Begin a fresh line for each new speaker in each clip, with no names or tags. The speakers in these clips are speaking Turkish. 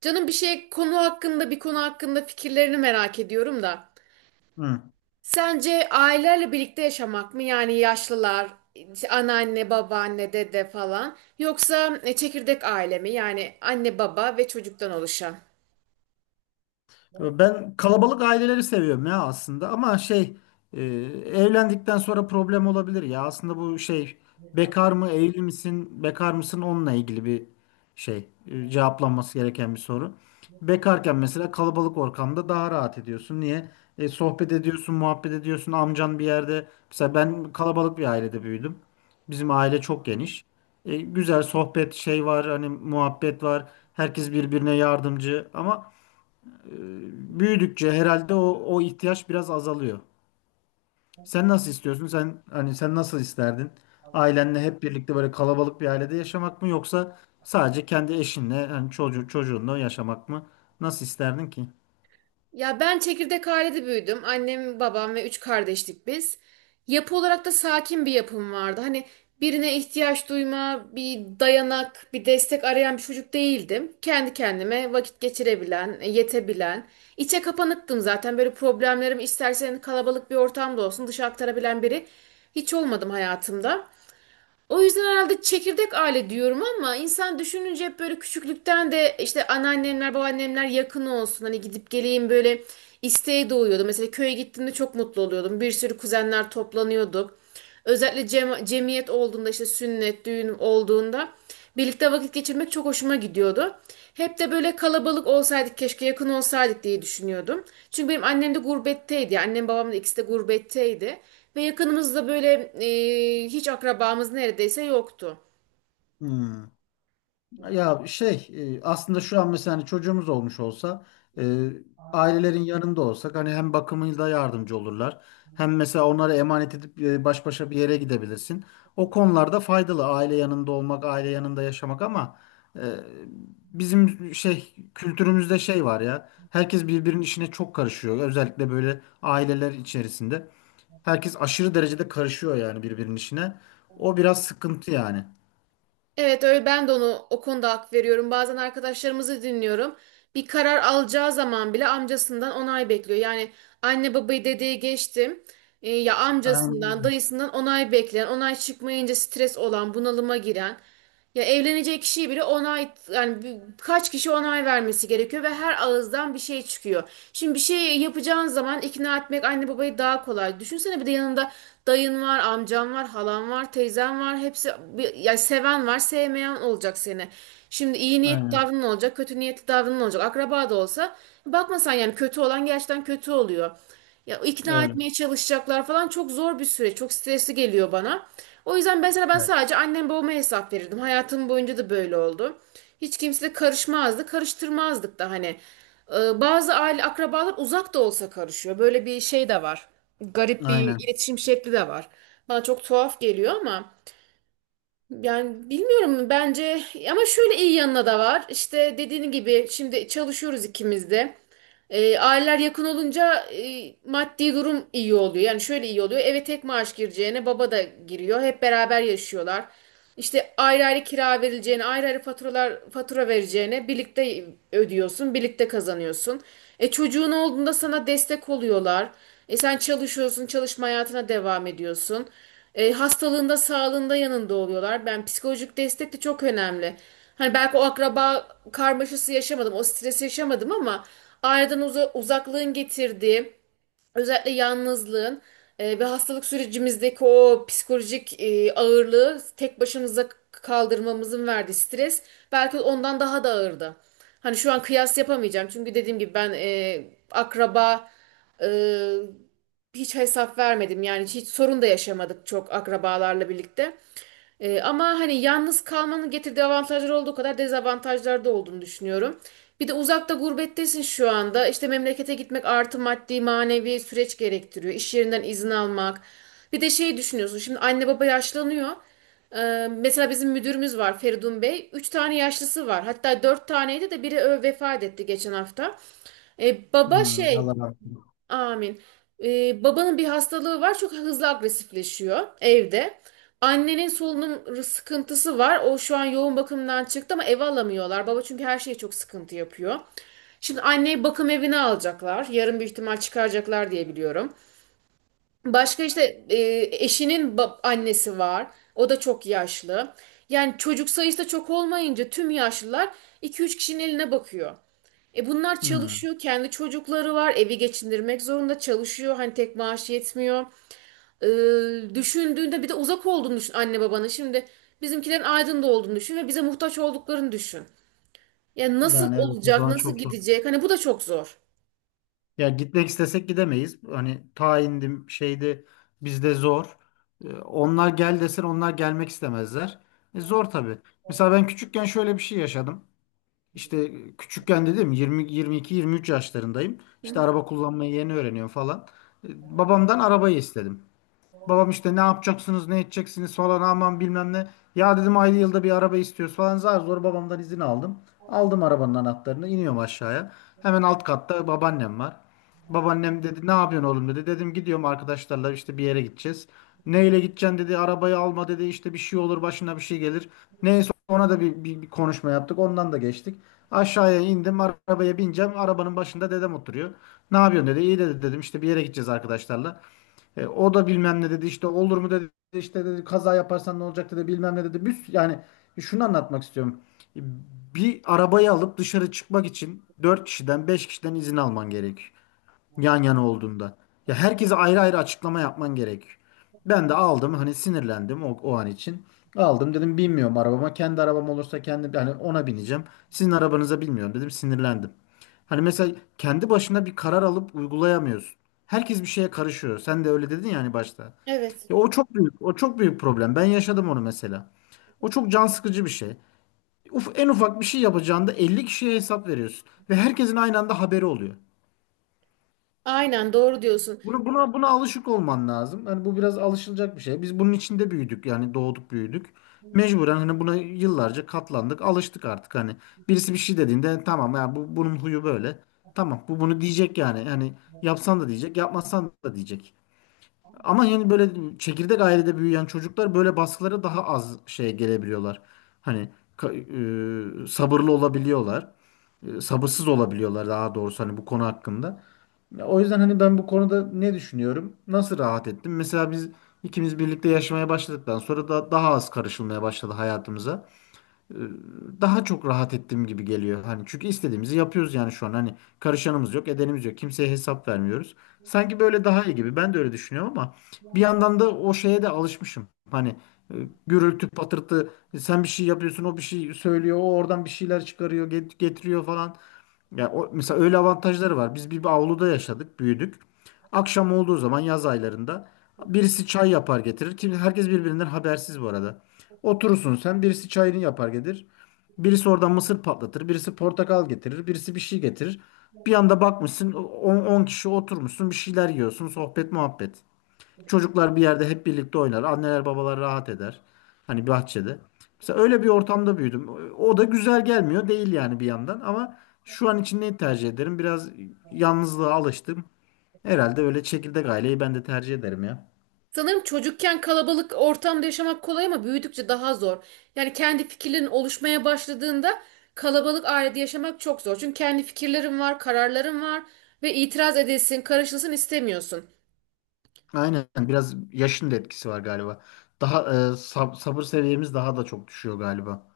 Canım bir konu hakkında fikirlerini merak ediyorum da.
Hı.
Sence ailelerle birlikte yaşamak mı? Yani yaşlılar, işte anneanne, babaanne, dede falan. Yoksa çekirdek aile mi? Yani anne, baba ve çocuktan oluşan.
Ben kalabalık aileleri seviyorum ya aslında ama şey e, evlendikten sonra problem olabilir ya aslında bu şey bekar mı evli misin bekar mısın onunla ilgili bir şey cevaplanması gereken bir soru. Bekarken mesela kalabalık ortamda daha rahat ediyorsun. Niye? Sohbet ediyorsun, muhabbet ediyorsun. Amcan bir yerde, mesela ben kalabalık bir ailede büyüdüm. Bizim aile çok geniş. Güzel sohbet şey var, hani muhabbet var. Herkes birbirine yardımcı ama e, büyüdükçe herhalde o ihtiyaç biraz azalıyor. Sen nasıl istiyorsun? Sen hani sen nasıl isterdin? Ailenle hep birlikte böyle kalabalık bir ailede yaşamak mı, yoksa sadece kendi eşinle hani çocuğunla yaşamak mı? Nasıl isterdin ki?
Ya ben çekirdek ailede büyüdüm. Annem, babam ve üç kardeştik biz. Yapı olarak da sakin bir yapım vardı. Hani birine ihtiyaç duyma, bir dayanak, bir destek arayan bir çocuk değildim. Kendi kendime vakit geçirebilen, yetebilen. İçe kapanıktım zaten. Böyle problemlerim istersen kalabalık bir ortamda olsun dışa aktarabilen biri hiç olmadım hayatımda. O yüzden herhalde çekirdek aile diyorum ama insan düşününce hep böyle küçüklükten de işte anneannemler, babaannemler yakın olsun. Hani gidip geleyim böyle isteği doğuyordu. Mesela köye gittiğimde çok mutlu oluyordum. Bir sürü kuzenler toplanıyorduk. Özellikle cemiyet olduğunda işte sünnet, düğün olduğunda birlikte vakit geçirmek çok hoşuma gidiyordu. Hep de böyle kalabalık olsaydık keşke yakın olsaydık diye düşünüyordum. Çünkü benim annem de gurbetteydi. Yani annem babam da ikisi de gurbetteydi. Ve yakınımızda böyle hiç akrabamız neredeyse yoktu.
Hmm. Ya şey aslında şu an mesela hani çocuğumuz olmuş olsa e, ailelerin yanında olsak, hani hem bakımıyla yardımcı olurlar. Hem mesela onlara emanet edip baş başa bir yere gidebilirsin. O konularda faydalı aile yanında olmak, aile yanında yaşamak, ama Ee, bizim şey kültürümüzde şey var ya. Herkes birbirinin işine çok karışıyor. Özellikle böyle aileler içerisinde. Herkes aşırı derecede karışıyor yani birbirinin işine. O biraz sıkıntı yani.
Evet öyle ben de onu o konuda hak veriyorum. Bazen arkadaşlarımızı dinliyorum. Bir karar alacağı zaman bile amcasından onay bekliyor. Yani anne babayı dedeye geçtim. Ya amcasından,
Aynen,
dayısından onay bekleyen, onay çıkmayınca stres olan, bunalıma giren. Ya evleneceği kişiyi bile onay yani kaç kişi onay vermesi gerekiyor ve her ağızdan bir şey çıkıyor. Şimdi bir şey yapacağın zaman ikna etmek anne babayı daha kolay. Düşünsene bir de yanında dayın var, amcan var, halan var, teyzen var. Hepsi yani seven var, sevmeyen olacak seni. Şimdi iyi niyetli
aynen
davranan olacak, kötü niyetli davranan olacak. Akraba da olsa bakmasan yani kötü olan gerçekten kötü oluyor. Ya ikna
öyle.
etmeye çalışacaklar falan çok zor bir süreç. Çok stresli geliyor bana. O yüzden mesela ben
Evet.
sadece annem babama hesap verirdim. Hayatım boyunca da böyle oldu. Hiç kimse de karışmazdı, karıştırmazdık da hani. Bazı aile akrabalar uzak da olsa karışıyor. Böyle bir şey de var. Garip bir
Aynen.
iletişim şekli de var. Bana çok tuhaf geliyor ama yani bilmiyorum bence ama şöyle iyi yanına da var. İşte dediğin gibi şimdi çalışıyoruz ikimiz de. Aileler yakın olunca maddi durum iyi oluyor. Yani şöyle iyi oluyor. Eve tek maaş gireceğine baba da giriyor. Hep beraber yaşıyorlar. İşte ayrı ayrı kira verileceğine, ayrı ayrı fatura vereceğine birlikte ödüyorsun, birlikte kazanıyorsun. Çocuğun olduğunda sana destek oluyorlar. Sen çalışıyorsun, çalışma hayatına devam ediyorsun. Hastalığında, sağlığında yanında oluyorlar. Ben psikolojik destek de çok önemli. Hani belki o akraba karmaşası yaşamadım, o stresi yaşamadım ama aileden uzaklığın getirdiği, özellikle yalnızlığın ve hastalık sürecimizdeki o psikolojik ağırlığı tek başımıza kaldırmamızın verdiği stres belki ondan daha da ağırdı. Hani şu an kıyas yapamayacağım çünkü dediğim gibi ben akraba e, hiç hesap vermedim yani hiç sorun da yaşamadık çok akrabalarla birlikte. Ama hani yalnız kalmanın getirdiği avantajlar olduğu kadar dezavantajlar da olduğunu düşünüyorum. Bir de uzakta gurbettesin şu anda. İşte memlekete gitmek artı maddi manevi süreç gerektiriyor. İş yerinden izin almak. Bir de şeyi düşünüyorsun. Şimdi anne baba yaşlanıyor. Mesela bizim müdürümüz var Feridun Bey. Üç tane yaşlısı var. Hatta dört taneydi de biri vefat etti geçen hafta. Baba
Hmm,
şey
Allah razı olsun.
Amin. Babanın bir hastalığı var. Çok hızlı agresifleşiyor evde. Annenin solunum sıkıntısı var. O şu an yoğun bakımdan çıktı ama eve alamıyorlar. Baba çünkü her şeye çok sıkıntı yapıyor. Şimdi anneyi bakım evine alacaklar. Yarın büyük ihtimal çıkaracaklar diye biliyorum. Başka işte eşinin annesi var. O da çok yaşlı. Yani çocuk sayısı da çok olmayınca tüm yaşlılar iki üç kişinin eline bakıyor. Bunlar
Hmm.
çalışıyor, kendi çocukları var, evi geçindirmek zorunda çalışıyor. Hani tek maaş yetmiyor. Düşündüğünde bir de uzak olduğunu düşün anne babanın. Şimdi bizimkilerin Aydın'da olduğunu düşün ve bize muhtaç olduklarını düşün. Yani nasıl
Yani evet, o
olacak,
zaman
nasıl
çok zor.
gidecek? Hani bu da çok zor.
Ya gitmek istesek gidemeyiz. Hani tayindim şeydi, bizde zor. Onlar gel desen onlar gelmek istemezler. Zor tabii. Mesela ben küçükken şöyle bir şey yaşadım. İşte küçükken dedim, 20 22 23 yaşlarındayım.
Hı
İşte
hı.
araba kullanmayı yeni öğreniyorum falan. Babamdan arabayı istedim. Babam işte ne yapacaksınız, ne edeceksiniz falan, aman bilmem ne. Ya dedim, ayda yılda bir araba istiyoruz falan, zar zor babamdan izin aldım. Aldım arabanın anahtarını, iniyorum aşağıya. Hemen alt katta babaannem var. Babaannem dedi, ne yapıyorsun oğlum dedi. Dedim, gidiyorum arkadaşlarla, işte bir yere gideceğiz. Neyle gideceksin dedi, arabayı alma dedi, işte bir şey olur, başına bir şey gelir. Neyse ona da bir konuşma yaptık, ondan da geçtik. Aşağıya indim, arabaya bineceğim, arabanın başında dedem oturuyor. Ne yapıyorsun dedi, iyi dedi, dedim işte bir yere gideceğiz arkadaşlarla. O da bilmem ne dedi, işte olur mu dedi, işte dedi kaza yaparsan ne olacak dedi, bilmem ne dedi. Yani şunu anlatmak istiyorum. E, Bir arabayı alıp dışarı çıkmak için 4 kişiden 5 kişiden izin alman gerek, yan yana olduğunda. Ya herkese ayrı ayrı açıklama yapman gerekiyor. Ben de aldım hani sinirlendim o an için. Aldım dedim bilmiyorum arabama. Kendi arabam olursa kendi, yani ona bineceğim. Sizin arabanıza bilmiyorum dedim, sinirlendim. Hani mesela kendi başına bir karar alıp uygulayamıyorsun. Herkes bir şeye karışıyor. Sen de öyle dedin ya hani başta.
Evet.
Ya o çok büyük, o çok büyük problem. Ben yaşadım onu mesela. O çok can sıkıcı bir şey. Uf, en ufak bir şey yapacağında 50 kişiye hesap veriyorsun ve herkesin aynı anda haberi oluyor.
Aynen doğru diyorsun.
Bunu buna buna alışık olman lazım. Hani bu biraz alışılacak bir şey. Biz bunun içinde büyüdük, yani doğduk büyüdük. Mecburen hani buna yıllarca katlandık, alıştık artık hani. Birisi bir şey dediğinde, "E, tamam ya, bu bunun huyu böyle. Tamam, bu bunu diyecek yani. Yani yapsan da diyecek, yapmasan da diyecek. Ama yani böyle çekirdek ailede büyüyen çocuklar böyle baskılara daha az şey gelebiliyorlar. Hani sabırlı olabiliyorlar. Sabırsız olabiliyorlar daha doğrusu, hani bu konu hakkında. O yüzden hani ben bu konuda ne düşünüyorum? Nasıl rahat ettim? Mesela biz ikimiz birlikte yaşamaya başladıktan sonra da daha az karışılmaya başladı hayatımıza. Ee, Daha çok rahat ettiğim gibi geliyor. Hani çünkü istediğimizi yapıyoruz yani şu an. Hani karışanımız yok, edenimiz yok. Kimseye hesap vermiyoruz. Sanki böyle daha iyi gibi. Ben de öyle düşünüyorum, ama bir yandan da o şeye de alışmışım. Hani e, gürültü, patırtı, sen bir şey yapıyorsun, o bir şey söylüyor, o oradan bir şeyler çıkarıyor, getiriyor falan. Ya o, mesela öyle avantajları var. Biz bir avluda yaşadık, büyüdük. Akşam olduğu zaman yaz aylarında birisi çay yapar getirir. Kim, herkes birbirinden habersiz bu arada. Oturursun sen, birisi çayını yapar getirir. Birisi oradan mısır patlatır, birisi portakal getirir, birisi bir şey getirir. Bir anda bakmışsın 10 kişi oturmuşsun, bir şeyler yiyorsun, sohbet muhabbet. Çocuklar bir yerde hep birlikte oynar. Anneler babalar rahat eder. Hani bahçede. Mesela öyle bir ortamda büyüdüm. O da güzel gelmiyor değil yani bir yandan, ama şu an için neyi tercih ederim? Biraz yalnızlığa alıştım. Herhalde öyle, çekirdek aileyi ben de tercih ederim ya.
Sanırım çocukken kalabalık ortamda yaşamak kolay ama büyüdükçe daha zor. Yani kendi fikirlerin oluşmaya başladığında kalabalık ailede yaşamak çok zor. Çünkü kendi fikirlerin var, kararların var ve itiraz edilsin, karışılsın istemiyorsun.
Aynen, biraz yaşın da etkisi var galiba. Daha sabır seviyemiz daha da çok düşüyor galiba.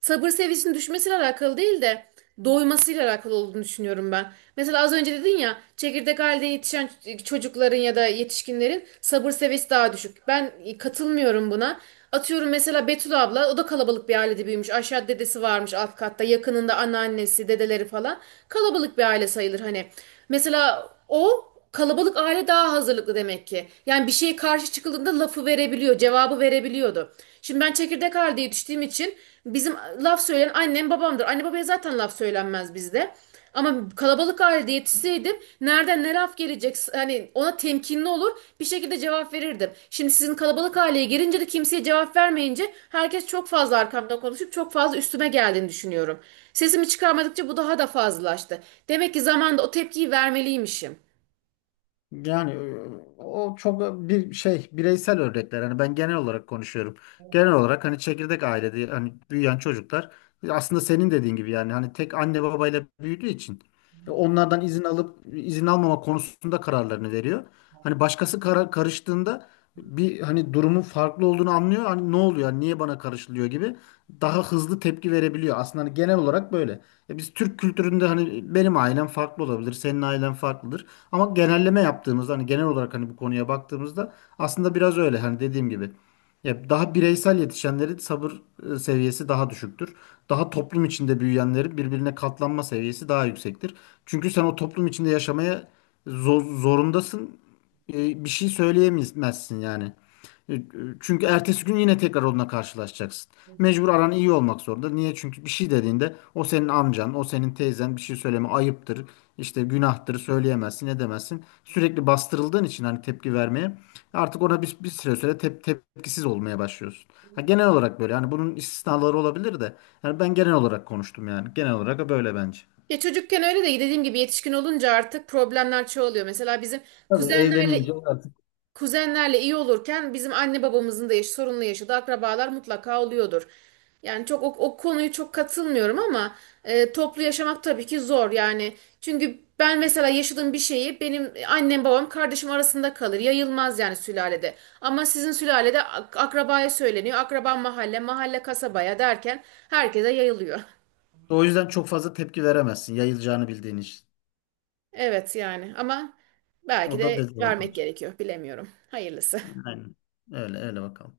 Sabır seviyesinin düşmesiyle alakalı değil de doymasıyla alakalı olduğunu düşünüyorum ben. Mesela az önce dedin ya çekirdek halde yetişen çocukların ya da yetişkinlerin sabır seviyesi daha düşük. Ben katılmıyorum buna. Atıyorum mesela Betül abla o da kalabalık bir ailede büyümüş. Aşağı dedesi varmış alt katta yakınında anneannesi dedeleri falan. Kalabalık bir aile sayılır hani. Mesela o kalabalık aile daha hazırlıklı demek ki. Yani bir şeye karşı çıkıldığında lafı verebiliyor, cevabı verebiliyordu. Şimdi ben çekirdek aileye düştüğüm için bizim laf söyleyen annem babamdır. Anne babaya zaten laf söylenmez bizde. Ama kalabalık ailede yetişseydim nereden ne laf gelecek hani ona temkinli olur bir şekilde cevap verirdim. Şimdi sizin kalabalık aileye girince de kimseye cevap vermeyince herkes çok fazla arkamda konuşup çok fazla üstüme geldiğini düşünüyorum. Sesimi çıkarmadıkça bu daha da fazlalaştı. Demek ki zamanda o tepkiyi vermeliymişim.
Yani o çok bir şey, bireysel örnekler. Hani ben genel olarak konuşuyorum. Genel olarak hani çekirdek ailede hani büyüyen çocuklar aslında senin dediğin gibi, yani hani tek anne babayla büyüdüğü için onlardan izin alıp izin almama konusunda kararlarını veriyor. Hani başkası karıştığında bir hani durumun farklı olduğunu anlıyor. Hani ne oluyor? Hani niye bana karışılıyor gibi daha hızlı tepki verebiliyor. Aslında hani genel olarak böyle. E biz Türk kültüründe hani benim ailem farklı olabilir, senin ailen farklıdır. Ama genelleme yaptığımızda hani genel olarak hani bu konuya baktığımızda aslında biraz öyle, hani dediğim gibi. Ya daha bireysel yetişenlerin sabır seviyesi daha düşüktür. Daha toplum içinde büyüyenlerin birbirine katlanma seviyesi daha yüksektir. Çünkü sen o toplum içinde yaşamaya zorundasın. Bir şey söyleyemezsin yani. E, e, Çünkü ertesi gün yine tekrar onunla karşılaşacaksın. Mecbur aran iyi olmak zorunda. Niye? Çünkü bir şey dediğinde o senin amcan, o senin teyzen, bir şey söyleme ayıptır. İşte günahtır, söyleyemezsin, edemezsin. Sürekli bastırıldığın için hani tepki vermeye artık, ona bir süre tepkisiz olmaya başlıyorsun. Ha, genel olarak böyle hani, bunun istisnaları olabilir de, yani ben genel olarak konuştum, yani genel olarak böyle bence.
Ya çocukken öyle de dediğim gibi yetişkin olunca artık problemler çoğalıyor. Mesela bizim
Tabii
kuzenlerle
evlenince artık
kuzenlerle iyi olurken bizim anne babamızın da yaş sorunlu yaşadığı akrabalar mutlaka oluyordur. Yani çok o konuyu çok katılmıyorum ama toplu yaşamak tabii ki zor yani. Çünkü ben mesela yaşadığım bir şeyi benim annem babam kardeşim arasında kalır. Yayılmaz yani sülalede. Ama sizin sülalede akrabaya söyleniyor. Akraba mahalle, mahalle kasabaya derken herkese yayılıyor.
o yüzden çok fazla tepki veremezsin, yayılacağını bildiğin için.
Evet yani ama
O
belki
da
de vermek
dezavantaj.
gerekiyor. Bilemiyorum. Hayırlısı.
Aynen. Öyle öyle bakalım.